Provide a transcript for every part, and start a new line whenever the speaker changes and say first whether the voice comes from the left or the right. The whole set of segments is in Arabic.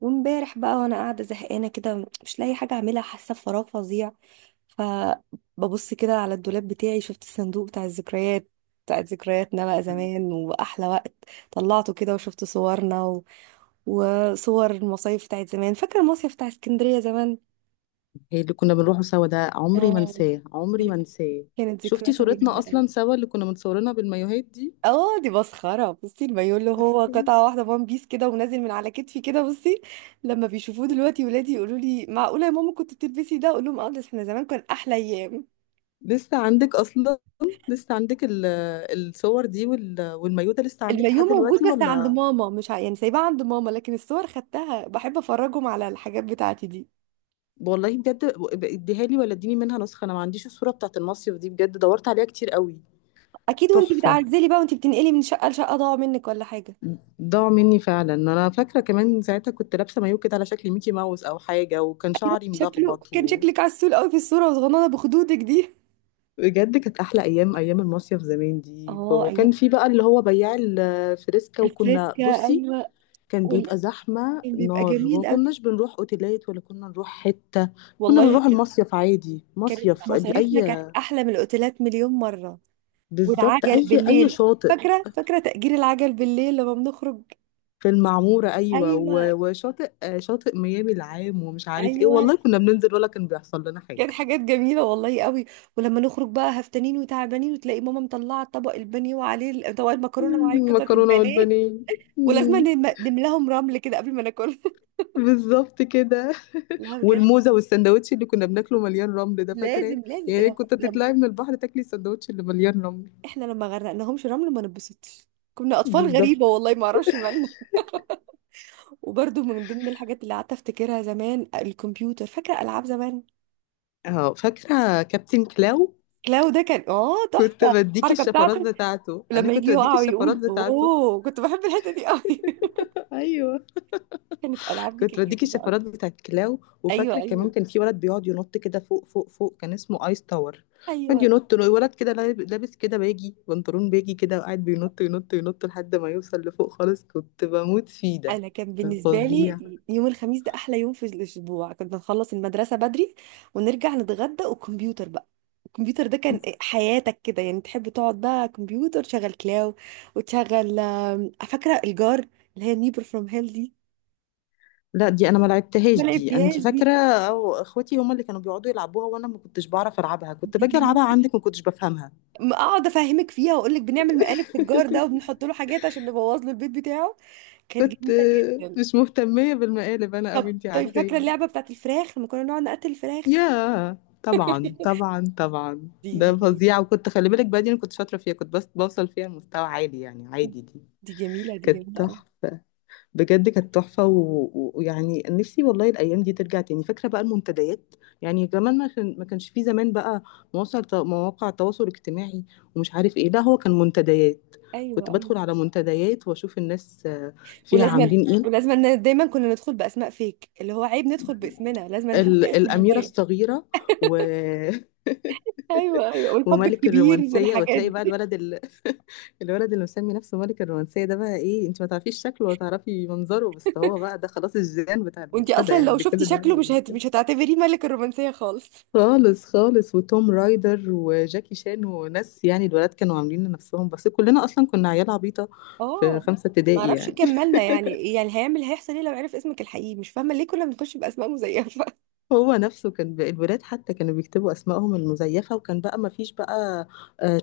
right: وامبارح بقى وانا قاعده زهقانه كده، مش لاقي حاجه اعملها، حاسه بفراغ فظيع. فببص كده على الدولاب بتاعي، شفت الصندوق بتاع الذكريات، بتاعت ذكرياتنا بقى
left: هي
right: زمان واحلى وقت. طلعته كده وشفت صورنا وصور المصايف بتاعت زمان. فاكر المصيف بتاع اسكندريه زمان؟
left: اللي كنا بنروحه سوا ده، عمري ما
right: اه،
left: انساه، عمري ما انساه.
right: كانت
left: شفتي
right: ذكرياته
left: صورتنا اصلا
right: جميله.
left: سوا اللي كنا متصورينها بالمايوهات دي؟
right: اه دي مسخرة، بصي المايو اللي هو قطعة واحدة وان بيس كده ونازل من على كتفي كده، بصي. لما بيشوفوه دلوقتي ولادي يقولوا لي معقولة يا ماما كنت بتلبسي ده، اقول لهم اه بس احنا زمان كان احلى ايام.
left: لسه عندك اصلا؟ لسه عندك الصور دي والمايوه ده لسه عندك
right: المايو
left: لحد
right: موجود
left: دلوقتي
right: بس عند
left: ولا؟
right: ماما، مش يعني سايباه عند ماما، لكن الصور خدتها، بحب افرجهم على الحاجات بتاعتي دي.
left: والله بجد. اديها لي ولا اديني منها نسخه، انا ما عنديش الصوره بتاعت المصيف دي، بجد دورت عليها كتير قوي.
right: اكيد، وانتي
left: تحفه.
right: بتعزلي بقى وانتي بتنقلي من شقة لشقة ضاعوا منك ولا حاجة؟
left: ضاعوا مني فعلا. انا فاكره كمان ساعتها كنت لابسه مايو كده على شكل ميكي ماوس او حاجه، وكان
right: ايوه،
left: شعري
right: شكله
left: ملخبط.
right: كان شكلك عسول قوي في الصورة وصغننة بخدودك دي.
left: بجد كانت احلى ايام، ايام المصيف زمان دي،
right: اه ايام
left: وكان في بقى اللي هو بياع الفريسكا، وكنا
right: الفريسكا،
left: بصي
right: ايوه.
left: كان
right: وال...
left: بيبقى زحمه
right: بيبقى
left: نار، وما
right: جميل قوي،
left: كناش بنروح اوتيلات ولا كنا نروح حته. كنا
right: والله.
left: بنروح المصيف عادي،
right: كانت
left: مصيف
right: مصايفنا
left: اي،
right: كانت احلى من الاوتيلات مليون مره.
left: بالظبط
right: والعجل
left: اي اي
right: بالليل،
left: شاطئ.
right: فاكره تأجير العجل بالليل لما بنخرج.
left: في المعموره ايوه،
right: ايوه
left: وشاطئ شاطئ ميامي العام ومش عارف ايه،
right: ايوه،
left: والله كنا بننزل ولا كان بيحصل لنا حاجه.
right: كانت حاجات جميله والله قوي. ولما نخرج بقى هفتانين وتعبانين وتلاقي ماما مطلعه طبق البانيه وعليه طبق المكرونه وعليه قطعه
left: مكرونه
right: البانيه.
left: والبانيه.
right: ولازم
left: مم،
right: نملاهم رمل كده قبل ما ناكل.
left: بالظبط كده.
right: لا بجد،
left: والموزه والسندوتش اللي كنا بناكله مليان رمل ده، فاكراه؟
right: لازم
left: يعني
right: لازم
left: كنت
right: لما
left: تطلعي من البحر تاكلي السندوتش اللي مليان رمل.
right: احنا لما غرقناهمش رمل ما نبسطش. كنا اطفال غريبه
left: بالظبط.
right: والله، ما اعرفش مالنا. وبرضو من ضمن الحاجات اللي قعدت افتكرها زمان الكمبيوتر، فاكره العاب زمان؟
left: اه، فاكره كابتن كلاو.
right: كلاو ده كان اه
left: كنت
right: تحفه،
left: بديكي
right: الحركه
left: الشفرات
right: بتاعته
left: بتاعته، انا
right: لما يجي
left: كنت بديكي
right: يقع
left: الشفرات
right: ويقول
left: بتاعته
right: اوه، كنت بحب الحته دي قوي.
left: ايوه.
right: كانت العاب دي
left: كنت
right: كانت
left: بديكي
right: جميله قوي.
left: الشفرات بتاعت كلاو.
right: ايوه
left: وفاكره كمان
right: ايوه
left: كان في ولد بيقعد ينط كده فوق فوق فوق، كان اسمه ايس تاور. كان
right: ايوه.
left: ينط ولد كده لابس كده باجي، بنطلون باجي كده، وقاعد بينط ينط ينط لحد ما يوصل لفوق خالص، كنت بموت فيه ده،
right: انا كان
left: كان
right: بالنسبه لي
left: فظيع.
right: يوم الخميس ده احلى يوم في الاسبوع، كنا نخلص المدرسه بدري ونرجع نتغدى وكمبيوتر بقى. الكمبيوتر ده كان حياتك كده يعني، تحب تقعد بقى كمبيوتر تشغل كلاو وتشغل فاكره الجار اللي هي نيبر فروم هيل دي؟
left: لا دي انا ما
right: ما
left: لعبتهاش دي، انت
right: لعبتيهاش دي؟
left: فاكره؟ او اخواتي هم اللي كانوا بيقعدوا يلعبوها، وانا ما كنتش بعرف العبها، كنت
right: دي
left: باجي
right: جميلة.
left: العبها عندك، ما كنتش بفهمها.
right: اقعد افهمك فيها واقول لك بنعمل مقالب في الجار ده وبنحط له حاجات عشان نبوظ له البيت بتاعه. كانت
left: كنت
right: جميله جدا.
left: مش مهتميه بالمقالب انا قوي،
right: طب
left: انت
right: طيب فاكره
left: عارفاني.
right: اللعبه بتاعت الفراخ لما كنا نقعد نقتل الفراخ؟
left: يا. طبعا، طبعا، طبعا،
right: دي
left: ده
right: جميلة.
left: فظيع. وكنت خلي بالك بقى، دي انا كنت شاطره فيها، كنت بس بوصل فيها لمستوى عالي يعني، عادي دي.
right: دي جميله دي
left: كانت
right: جميله قوي.
left: تحفه. بجد كانت تحفة ويعني نفسي والله الأيام دي ترجع تاني. فاكرة بقى المنتديات؟ يعني كمان ما كانش في زمان بقى مواقع تواصل اجتماعي ومش عارف ايه، لا هو كان منتديات. كنت
right: ايوه ايوه.
left: بدخل على منتديات واشوف الناس فيها
right: ولازم
left: عاملين ايه.
right: ولازم إن دايما كنا ندخل باسماء فيك، اللي هو عيب ندخل باسمنا، لازم نحط اسمنا
left: الأميرة
right: دايما.
left: الصغيرة و...
right: ايوه ايوه، والحب
left: وملك
right: الكبير
left: الرومانسية،
right: والحاجات
left: وتلاقي بقى
right: دي.
left: الولد اللي مسمي نفسه ملك الرومانسية ده، بقى ايه، انت ما تعرفيش شكله ولا تعرفي منظره، بس هو بقى ده خلاص الجيران بتاع
right: وانتي
left: المنتدى
right: اصلا
left: يعني،
right: لو
left: اللي كل
right: شفتي
left: البنات
right: شكله
left: بتبص
right: مش
left: له.
right: هتعتبريه ملك الرومانسيه خالص.
left: خالص خالص. وتوم رايدر وجاكي شان وناس، يعني الولاد كانوا عاملين لنفسهم، بس كلنا اصلا كنا عيال عبيطة في
right: اه،
left: خمسة
right: ما
left: ابتدائي
right: اعرفش،
left: يعني.
right: كملنا يعني، يعني هيعمل هيحصل ايه لو عرف اسمك الحقيقي؟ مش فاهمه ليه كنا بنخش باسماء مزيفه.
left: هو نفسه كان بقى الولاد حتى كانوا بيكتبوا اسمائهم المزيفه، وكان بقى ما فيش بقى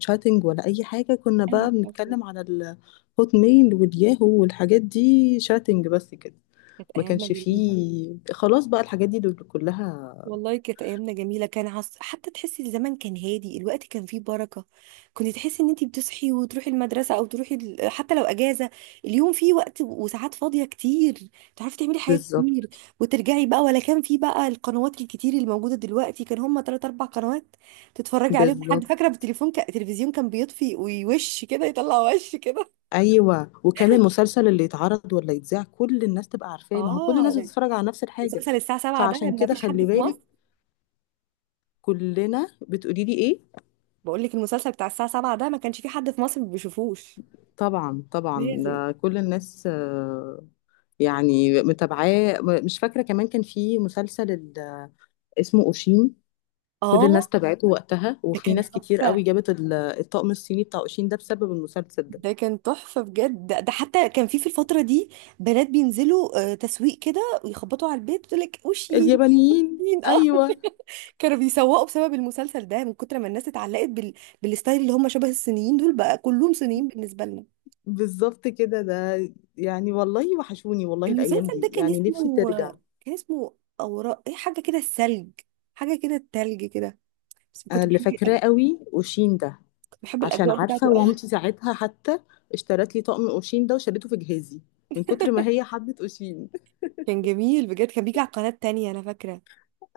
left: تشاتنج ولا اي حاجه، كنا
right: ايوه
left: بقى
right: أيوة.
left: بنتكلم على الهوت ميل والياهو والحاجات دي، شاتنج بس كده.
right: كانت
left: ما
right: ايامنا
left: كانش
right: جميله.
left: فيه خلاص بقى الحاجات دي دول كلها.
right: والله كانت ايامنا جميله، كان حتى تحسي الزمن كان هادي، الوقت كان فيه بركه. كنت تحسي ان انتي بتصحي وتروحي المدرسه او تروحي حتى لو اجازه، اليوم فيه وقت وساعات فاضيه كتير، تعرفي تعملي حاجات
left: بالظبط.
right: كتير وترجعي بقى. ولا كان فيه بقى القنوات الكتير اللي موجوده دلوقتي، كان هما تلات اربع قنوات تتفرجي عليهم لحد،
left: بالظبط.
right: فاكره بالتليفون التلفزيون كان بيطفي ويوش كده، يطلع وش كده.
left: ايوه، وكان المسلسل اللي يتعرض ولا يتذاع كل الناس تبقى عارفاه، ما هو كل الناس
right: اه،
left: بتتفرج على نفس الحاجه.
right: مسلسل الساعه 7 ده
left: فعشان
right: ما
left: كده
right: فيش حد
left: خلي
right: في مصر.
left: بالك، كلنا بتقولي لي ايه.
right: بقول لك المسلسل بتاع الساعه 7 ده ما كانش فيه حد في مصر ما بيشوفوش.
left: طبعا طبعا،
right: لازم.
left: ده كل الناس يعني متابعاه. مش فاكرة كمان كان في مسلسل اسمه أوشين، كل الناس
right: اه،
left: تابعته وقتها،
right: ده
left: وفي
right: كان
left: ناس كتير قوي
right: تحفة،
left: جابت الطقم الصيني بتاع أوشين ده بسبب المسلسل ده.
right: ده كان تحفة بجد ده حتى كان في في الفترة دي بنات بينزلوا تسويق كده ويخبطوا على البيت وتقول لك وشي؟
left: اليابانيين،
right: مين؟ اه،
left: أيوة.
right: كانوا بيسوقوا بسبب المسلسل ده، من كتر ما الناس اتعلقت بالستايل اللي هم شبه الصينيين دول، بقى كلهم صينيين بالنسبة لنا.
left: بالظبط كده ده، يعني والله وحشوني والله الأيام
right: المسلسل ده
left: دي،
right: كان
left: يعني نفسي
right: اسمه،
left: ترجع.
right: كان اسمه اوراق ايه حاجة كده الثلج، حاجة كده التلج كده. بس
left: أنا
right: كنت
left: اللي
right: بحب
left: فاكراه قوي أوشين ده.
right: كنت بحب
left: عشان
right: الأجواء بتاعته
left: عارفة
right: قوي.
left: مامتي ساعتها حتى اشترت لي طقم أوشين ده وشالته في جهازي، من كتر ما هي حبت أوشين.
right: كان جميل بجد، كان بيجي على قناة تانية أنا فاكرة.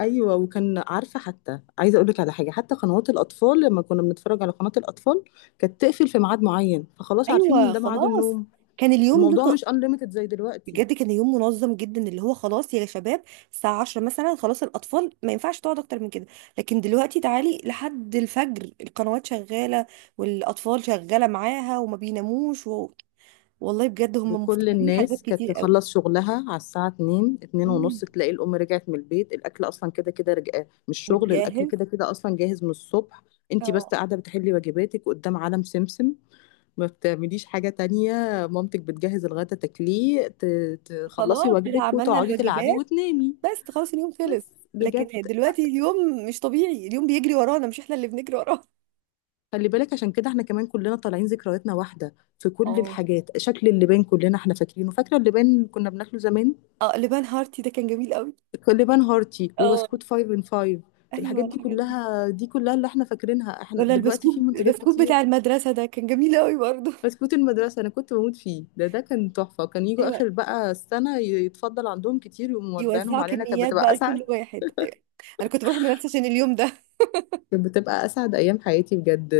left: ايوه، وكان عارفه، حتى عايزه اقول لك على حاجه، حتى قنوات الاطفال لما كنا بنتفرج على قناه الاطفال كانت تقفل في ميعاد معين، فخلاص عارفين
right: أيوة
left: ان ده ميعاد
right: خلاص.
left: النوم.
right: كان اليوم له.
left: الموضوع مش انليميتد زي دلوقتي.
right: بجد كان يوم منظم جدا، اللي هو خلاص يا شباب الساعة 10 مثلا خلاص الأطفال ما ينفعش تقعد أكتر من كده. لكن دلوقتي تعالي لحد الفجر القنوات شغالة والأطفال شغالة معاها وما بيناموش والله بجد هم
left: وكل
right: مفتقدين حاجات
left: الناس كانت
right: كتير قوي.
left: تخلص شغلها على الساعه 2، 2 ونص،
right: مم.
left: تلاقي الام رجعت من البيت، الاكل اصلا كده كده رجع، مش شغل، الاكل
right: متجهز.
left: كده كده اصلا جاهز من الصبح. انت بس
right: اه
left: قاعده بتحلي واجباتك قدام عالم سمسم، ما بتعمليش حاجه تانية. مامتك بتجهز الغدا تاكليه، تخلصي
right: خلاص كده
left: واجبك
right: عملنا
left: وتقعدي تلعبي
right: الواجبات،
left: وتنامي.
right: بس خلاص اليوم خلص.
left: بس بجد.
right: لكن دلوقتي اليوم مش طبيعي، اليوم بيجري ورانا مش احنا اللي بنجري وراه.
left: خلي بالك، عشان كده احنا كمان كلنا طالعين ذكرياتنا واحدة في كل
right: اه.
left: الحاجات، شكل اللبان كلنا احنا فاكرينه. فاكرة اللبان اللي كنا بناكله زمان؟
right: اه لبان هارتي ده كان جميل قوي.
left: اللبان هارتي
right: اه
left: وبسكوت فايف ان فايف.
right: ايوه
left: الحاجات دي
right: الحاجات دي.
left: كلها دي كلها اللي احنا فاكرينها. احنا
right: ولا
left: دلوقتي في
right: البسكوت،
left: منتجات
right: البسكوت
left: كتير.
right: بتاع المدرسة ده كان جميل قوي برضه.
left: بسكوت المدرسة انا كنت بموت فيه ده، ده كان تحفة، كان يجوا
right: ايوه،
left: اخر بقى السنة يتفضل عندهم كتير وموزعينهم
right: يوزعوا
left: علينا، كانت
right: كميات
left: بتبقى
right: بقى لكل
left: اسعد،
right: واحد، ايوه. انا كنت بروح المدرسة عشان اليوم ده.
left: كانت بتبقى اسعد ايام حياتي بجد.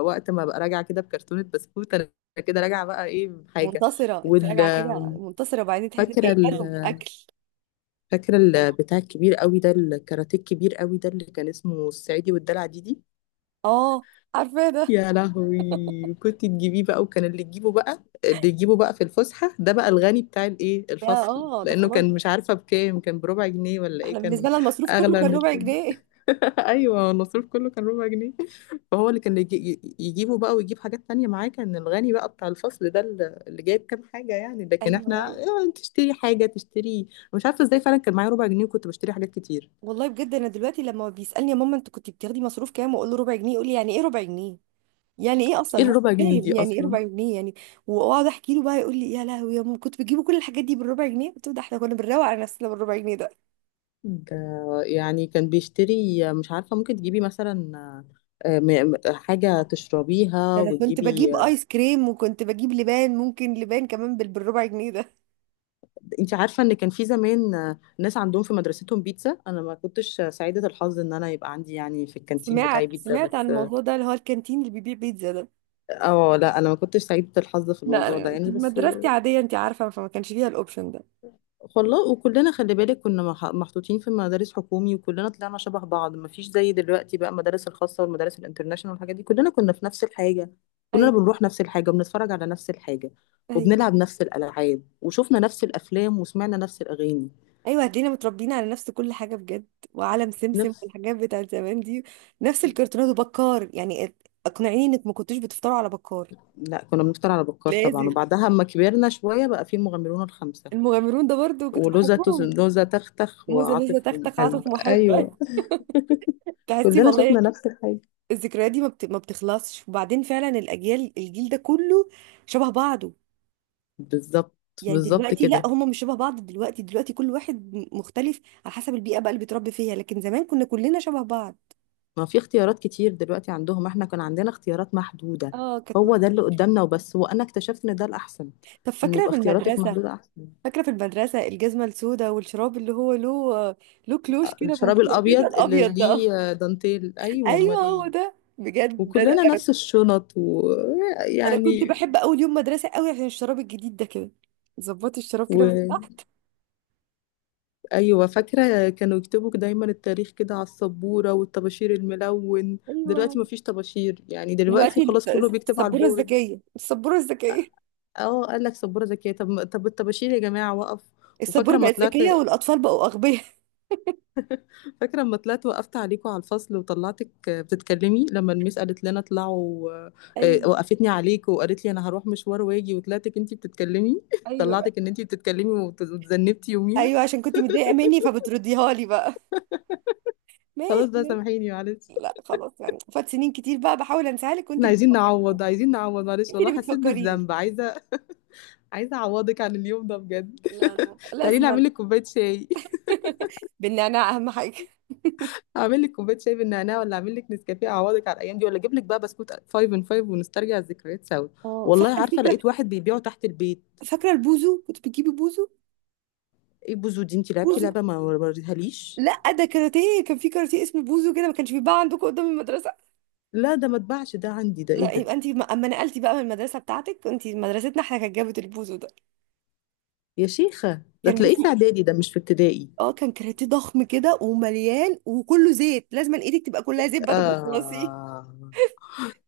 left: وقت ما ببقى راجعه كده بكرتونه بسكوت انا، كده راجعه بقى ايه بحاجه.
right: منتصرة، انت
left: وال
right: راجعة كده منتصرة وبعدين تحس انك اي
left: فاكره ال...
right: كلام اكل.
left: فاكره البتاع الكبير قوي ده، الكاراتيه الكبير قوي ده اللي كان اسمه الصعيدي والدلع دي،
right: اه، عارفة ده.
left: يا لهوي، كنت تجيبيه بقى، وكان اللي تجيبه بقى اللي يجيبه بقى في الفسحه ده بقى الغني بتاع الايه
right: ده
left: الفصل،
right: اه ده
left: لانه
right: خلاص
left: كان
right: بقى.
left: مش عارفه بكام، كان بربع جنيه ولا
right: احنا
left: ايه
right: بالنسبة
left: كان.
right: لنا المصروف كله
left: اغلى من
right: كان ربع
left: التاني.
right: جنيه.
left: ايوه، النصيب كله كان ربع جنيه. فهو اللي كان يجي يجيبه بقى، ويجيب حاجات تانية معاه، كان الغني بقى بتاع الفصل ده، اللي اللي جايب كام حاجة يعني، لكن
right: ايوه
left: احنا
right: ايوه.
left: تشتري حاجة تشتري. مش عارفة ازاي فعلا كان معايا ربع جنيه وكنت بشتري حاجات كتير.
right: والله بجد انا دلوقتي لما بيسألني يا ماما انت كنت بتاخدي مصروف كام، واقول له ربع جنيه، يقول لي يعني ايه ربع جنيه، يعني ايه
left: ايه
right: اصلا هو
left: الربع جنيه
right: فاهم
left: دي
right: يعني ايه
left: اصلا؟
right: ربع جنيه يعني. واقعد احكي له بقى، يقول لي يا لهوي يا ماما كنت بجيبوا كل الحاجات دي بالربع جنيه، قلت له ده احنا كنا بنروق على نفسنا بالربع جنيه ده.
left: ده يعني كان بيشتري مش عارفة ممكن تجيبي مثلا حاجة
right: ده
left: تشربيها
right: انا كنت
left: وتجيبي
right: بجيب ايس كريم وكنت بجيب لبان، ممكن لبان كمان بالربع جنيه ده.
left: انت عارفة ان كان في زمان ناس عندهم في مدرستهم بيتزا، انا ما كنتش سعيدة الحظ ان انا يبقى عندي يعني في الكانتين بتاعي
right: سمعت
left: بيتزا،
right: سمعت عن
left: بس.
right: الموضوع ده اللي هو الكانتين اللي بيبيع بيتزا ده.
left: اه لا، انا ما كنتش سعيده الحظ في
right: لا
left: الموضوع ده
right: أنا
left: يعني، بس
right: مدرستي عاديه انت عارفه، فما كانش فيها الاوبشن ده.
left: والله. وكلنا خلي بالك كنا محطوطين في مدارس حكومي، وكلنا طلعنا شبه بعض، ما فيش زي دلوقتي بقى المدارس الخاصه والمدارس الانترناشونال والحاجات دي، كلنا كنا في نفس الحاجه. كلنا
right: ايوه
left: بنروح نفس الحاجه، وبنتفرج على نفس الحاجه،
right: ايوه.
left: وبنلعب نفس الالعاب، وشوفنا نفس الافلام، وسمعنا نفس الاغاني
right: ايوه، هتلاقينا متربيين على نفس كل حاجه بجد، وعالم سمسم
left: نفس.
right: والحاجات بتاعت زمان دي، نفس الكرتونات وبكار يعني. اقنعيني انك ما كنتوش بتفطروا على بكار.
left: لا، كنا بنفطر على بكار طبعا،
right: لازم.
left: وبعدها اما كبرنا شويه بقى في المغامرون الخمسه.
right: المغامرون ده برضو كنت
left: ولوزة
right: بحبهم.
left: لوزة تختخ
right: موزة لسه،
left: وعاطف
right: تختخ،
left: ومحب،
right: عاطف،
left: ايوه.
right: محبة. تحسي
left: كلنا
right: والله
left: شفنا نفس الحاجه.
right: الذكريات دي ما بتخلصش. وبعدين فعلا الأجيال، الجيل ده كله شبه بعضه.
left: بالظبط.
right: يعني
left: بالظبط
right: دلوقتي لا،
left: كده.
right: هم مش شبه بعض دلوقتي، دلوقتي كل واحد مختلف على حسب البيئة بقى اللي بيتربي فيها، لكن زمان كنا كلنا شبه بعض.
left: ما في اختيارات كتير دلوقتي عندهم، احنا كان عندنا اختيارات محدودة.
right: اه كانت
left: هو ده اللي قدامنا وبس، وانا اكتشفت ان ده الاحسن،
right: طب
left: ان
right: فاكرة
left: يبقى
right: في
left: اختياراتك
right: المدرسة،
left: محدودة احسن.
right: فاكرة في المدرسة الجزمة السوداء والشراب اللي هو له، له كلوش كده من
left: الشراب
right: فوق كده،
left: الابيض اللي
right: الأبيض ده؟
left: ليه دانتيل، ايوه
right: ايوه
left: امال
right: هو
left: ايه.
right: ده بجد ده.
left: وكلنا نفس الشنط
right: انا كنت
left: ويعني.
right: بحب اول يوم مدرسه قوي عشان الشراب الجديد ده كده، ظبطي الشراب كده من
left: وايوه،
right: تحت.
left: فاكره كانوا يكتبوا دايما التاريخ كده على السبوره والطباشير الملون،
right: ايوه.
left: دلوقتي ما فيش طباشير يعني، دلوقتي
right: دلوقتي
left: خلاص كله بيكتب على
right: السبوره
left: البورد.
right: الذكيه، السبوره الذكيه.
left: اه قال لك سبوره ذكيه، طب طب الطباشير يا جماعه وقف.
right: السبوره
left: وفاكره لما
right: بقت
left: طلعت
right: ذكيه والاطفال بقوا اغبياء.
left: فاكره لما طلعت، وقفت عليكم على الفصل وطلعتك بتتكلمي، لما الميس قالت لنا اطلعوا،
right: ايوه
left: وقفتني عليك وقالت لي انا هروح مشوار واجي، وطلعتك انتي بتتكلمي
right: ايوه.
left: طلعتك ان انتي بتتكلمي، وتذنبتي يوميها.
right: ايوه عشان كنت متضايقه مني فبترديها لي بقى. ماشي.
left: خلاص بقى،
right: ماشي.
left: سامحيني، معلش.
right: لا خلاص يعني، فات سنين كتير بقى، بحاول انساها لك وانت
left: احنا
right: اللي
left: عايزين
right: بتفكريني.
left: نعوض، عايزين نعوض، معلش،
right: انت
left: والله
right: اللي
left: حسيت
right: بتفكريني.
left: بالذنب، عايزه، عايزه اعوضك عن اليوم ده بجد.
right: لا لا،
left: تعالي
right: لازما.
left: نعمل لك كوبايه شاي،
right: بالنعناع اهم حاجه.
left: اعمل لك كوبايه شاي بالنعناع، ولا اعمل لك نسكافيه، اعوضك على الايام دي، ولا اجيب لك بقى بسكوت 5 ان 5 ونسترجع الذكريات سوا؟
right: اه فاكره
left: والله عارفه
right: الفكره.
left: لقيت واحد بيبيعه تحت البيت.
right: فاكره البوزو، كنت بتجيبي بوزو؟
left: ايه بوزو دي؟ انت لعبتي
right: بوزو.
left: لعبه ما وريتهاليش؟
right: لا ده كاراتيه، كان في كاراتيه اسمه بوزو كده، ما كانش بيتباع عندكم قدام المدرسه؟
left: لا ده ما اتباعش ده عندي، ده
right: لا
left: ايه ده؟
right: يبقى انت اما نقلتي بقى من المدرسه بتاعتك، انت مدرستنا احنا كانت جابت البوزو ده.
left: يا شيخه ده
right: كان
left: تلاقيه
right: بيسي.
left: في اعدادي ده، مش في ابتدائي.
right: اه كان كاراتيه ضخم كده ومليان وكله زيت، لازم ايدك تبقى كلها زيت بعد ما تخلصيه.
left: اه.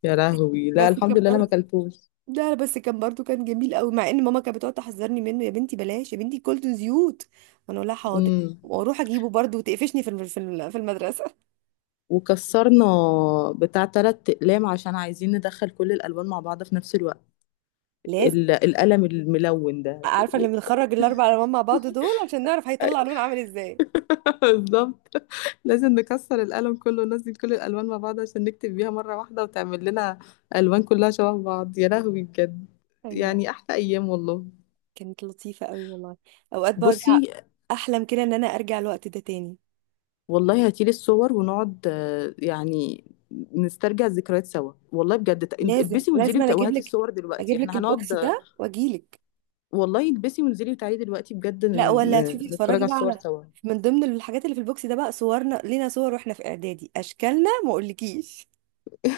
left: يا لهوي، لا
right: بس
left: الحمد
right: كان
left: لله انا ما
right: برضه،
left: اكلتوش.
right: ده بس كان برضه كان جميل قوي، مع ان ماما كانت بتقعد تحذرني منه، يا بنتي بلاش يا بنتي كولتون زيوت، وانا اقول لها حاضر
left: امم
right: واروح اجيبه برضه، وتقفشني في في المدرسه.
left: وكسرنا بتاع تلات اقلام، عشان عايزين ندخل كل الالوان مع بعض في نفس الوقت،
right: لازم.
left: القلم الملون ده.
right: عارفه اللي بنخرج الاربع الوان مع بعض دول عشان نعرف هيطلع لون عامل ازاي.
left: بالظبط، لازم نكسر القلم كله وننزل كل الالوان مع بعض، عشان نكتب بيها مره واحده وتعمل لنا الوان كلها شبه بعض، يا لهوي بجد.
right: ايوه.
left: يعني احلى ايام والله.
right: كانت لطيفة قوي والله. اوقات برجع
left: بصي
right: احلم كده ان انا ارجع الوقت ده تاني.
left: والله هاتيلي الصور ونقعد يعني نسترجع الذكريات سوا، والله بجد،
right: لازم
left: البسي وانزلي
right: لازم، انا اجيب
left: وهاتي
right: لك،
left: الصور دلوقتي
right: اجيب لك
left: احنا هنقعد
right: البوكس ده واجيلك.
left: والله البسي وانزلي وتعالي دلوقتي بجد،
right: لا ولا تشوفي،
left: نتفرج
right: تتفرجي
left: على
right: بقى
left: الصور
right: على،
left: سوا.
right: من ضمن الحاجات اللي في البوكس ده بقى صورنا لينا صور واحنا في اعدادي، اشكالنا ما اقولكيش.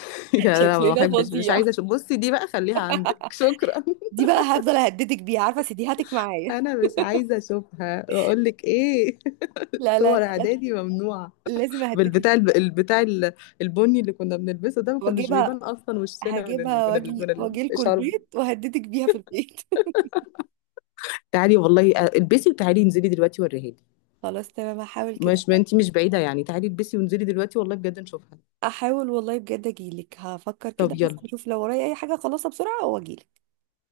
left: يا لا، ما
right: شكلنا
left: بحبش، مش
right: فظيع.
left: عايزه أشوف. بصي دي بقى خليها عندك، شكرا.
right: دي بقى هفضل اهددك بيها، عارفه سيديهاتك معايا.
left: انا مش عايزه اشوفها، واقول لك ايه،
right: لا لا لا
left: صور
right: لا،
left: اعدادي ممنوعه.
right: لازم اهددك بيها.
left: البتاع البني اللي كنا بنلبسه ده ما كناش بيبان
right: واجيبها،
left: اصلا وشنا من
right: هجيبها
left: من
right: واجي
left: من
right: واجي لكم
left: الشرب.
right: البيت وهددك بيها في البيت.
left: تعالي والله، البسي وتعالي انزلي دلوقتي وريها لي.
right: خلاص تمام، هحاول كده.
left: مش، ما انتي مش بعيده يعني، تعالي البسي وانزلي دلوقتي، والله بجد نشوفها.
right: احاول والله بجد اجيلك، هفكر
left: طب
right: كده بس
left: يلا،
right: اشوف لو ورايا اي حاجة اخلصها بسرعة واجيلك.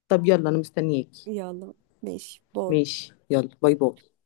left: طب يلا انا مستنياكي.
right: يلا. ماشي، باي.
left: ماشي يلا، باي باي.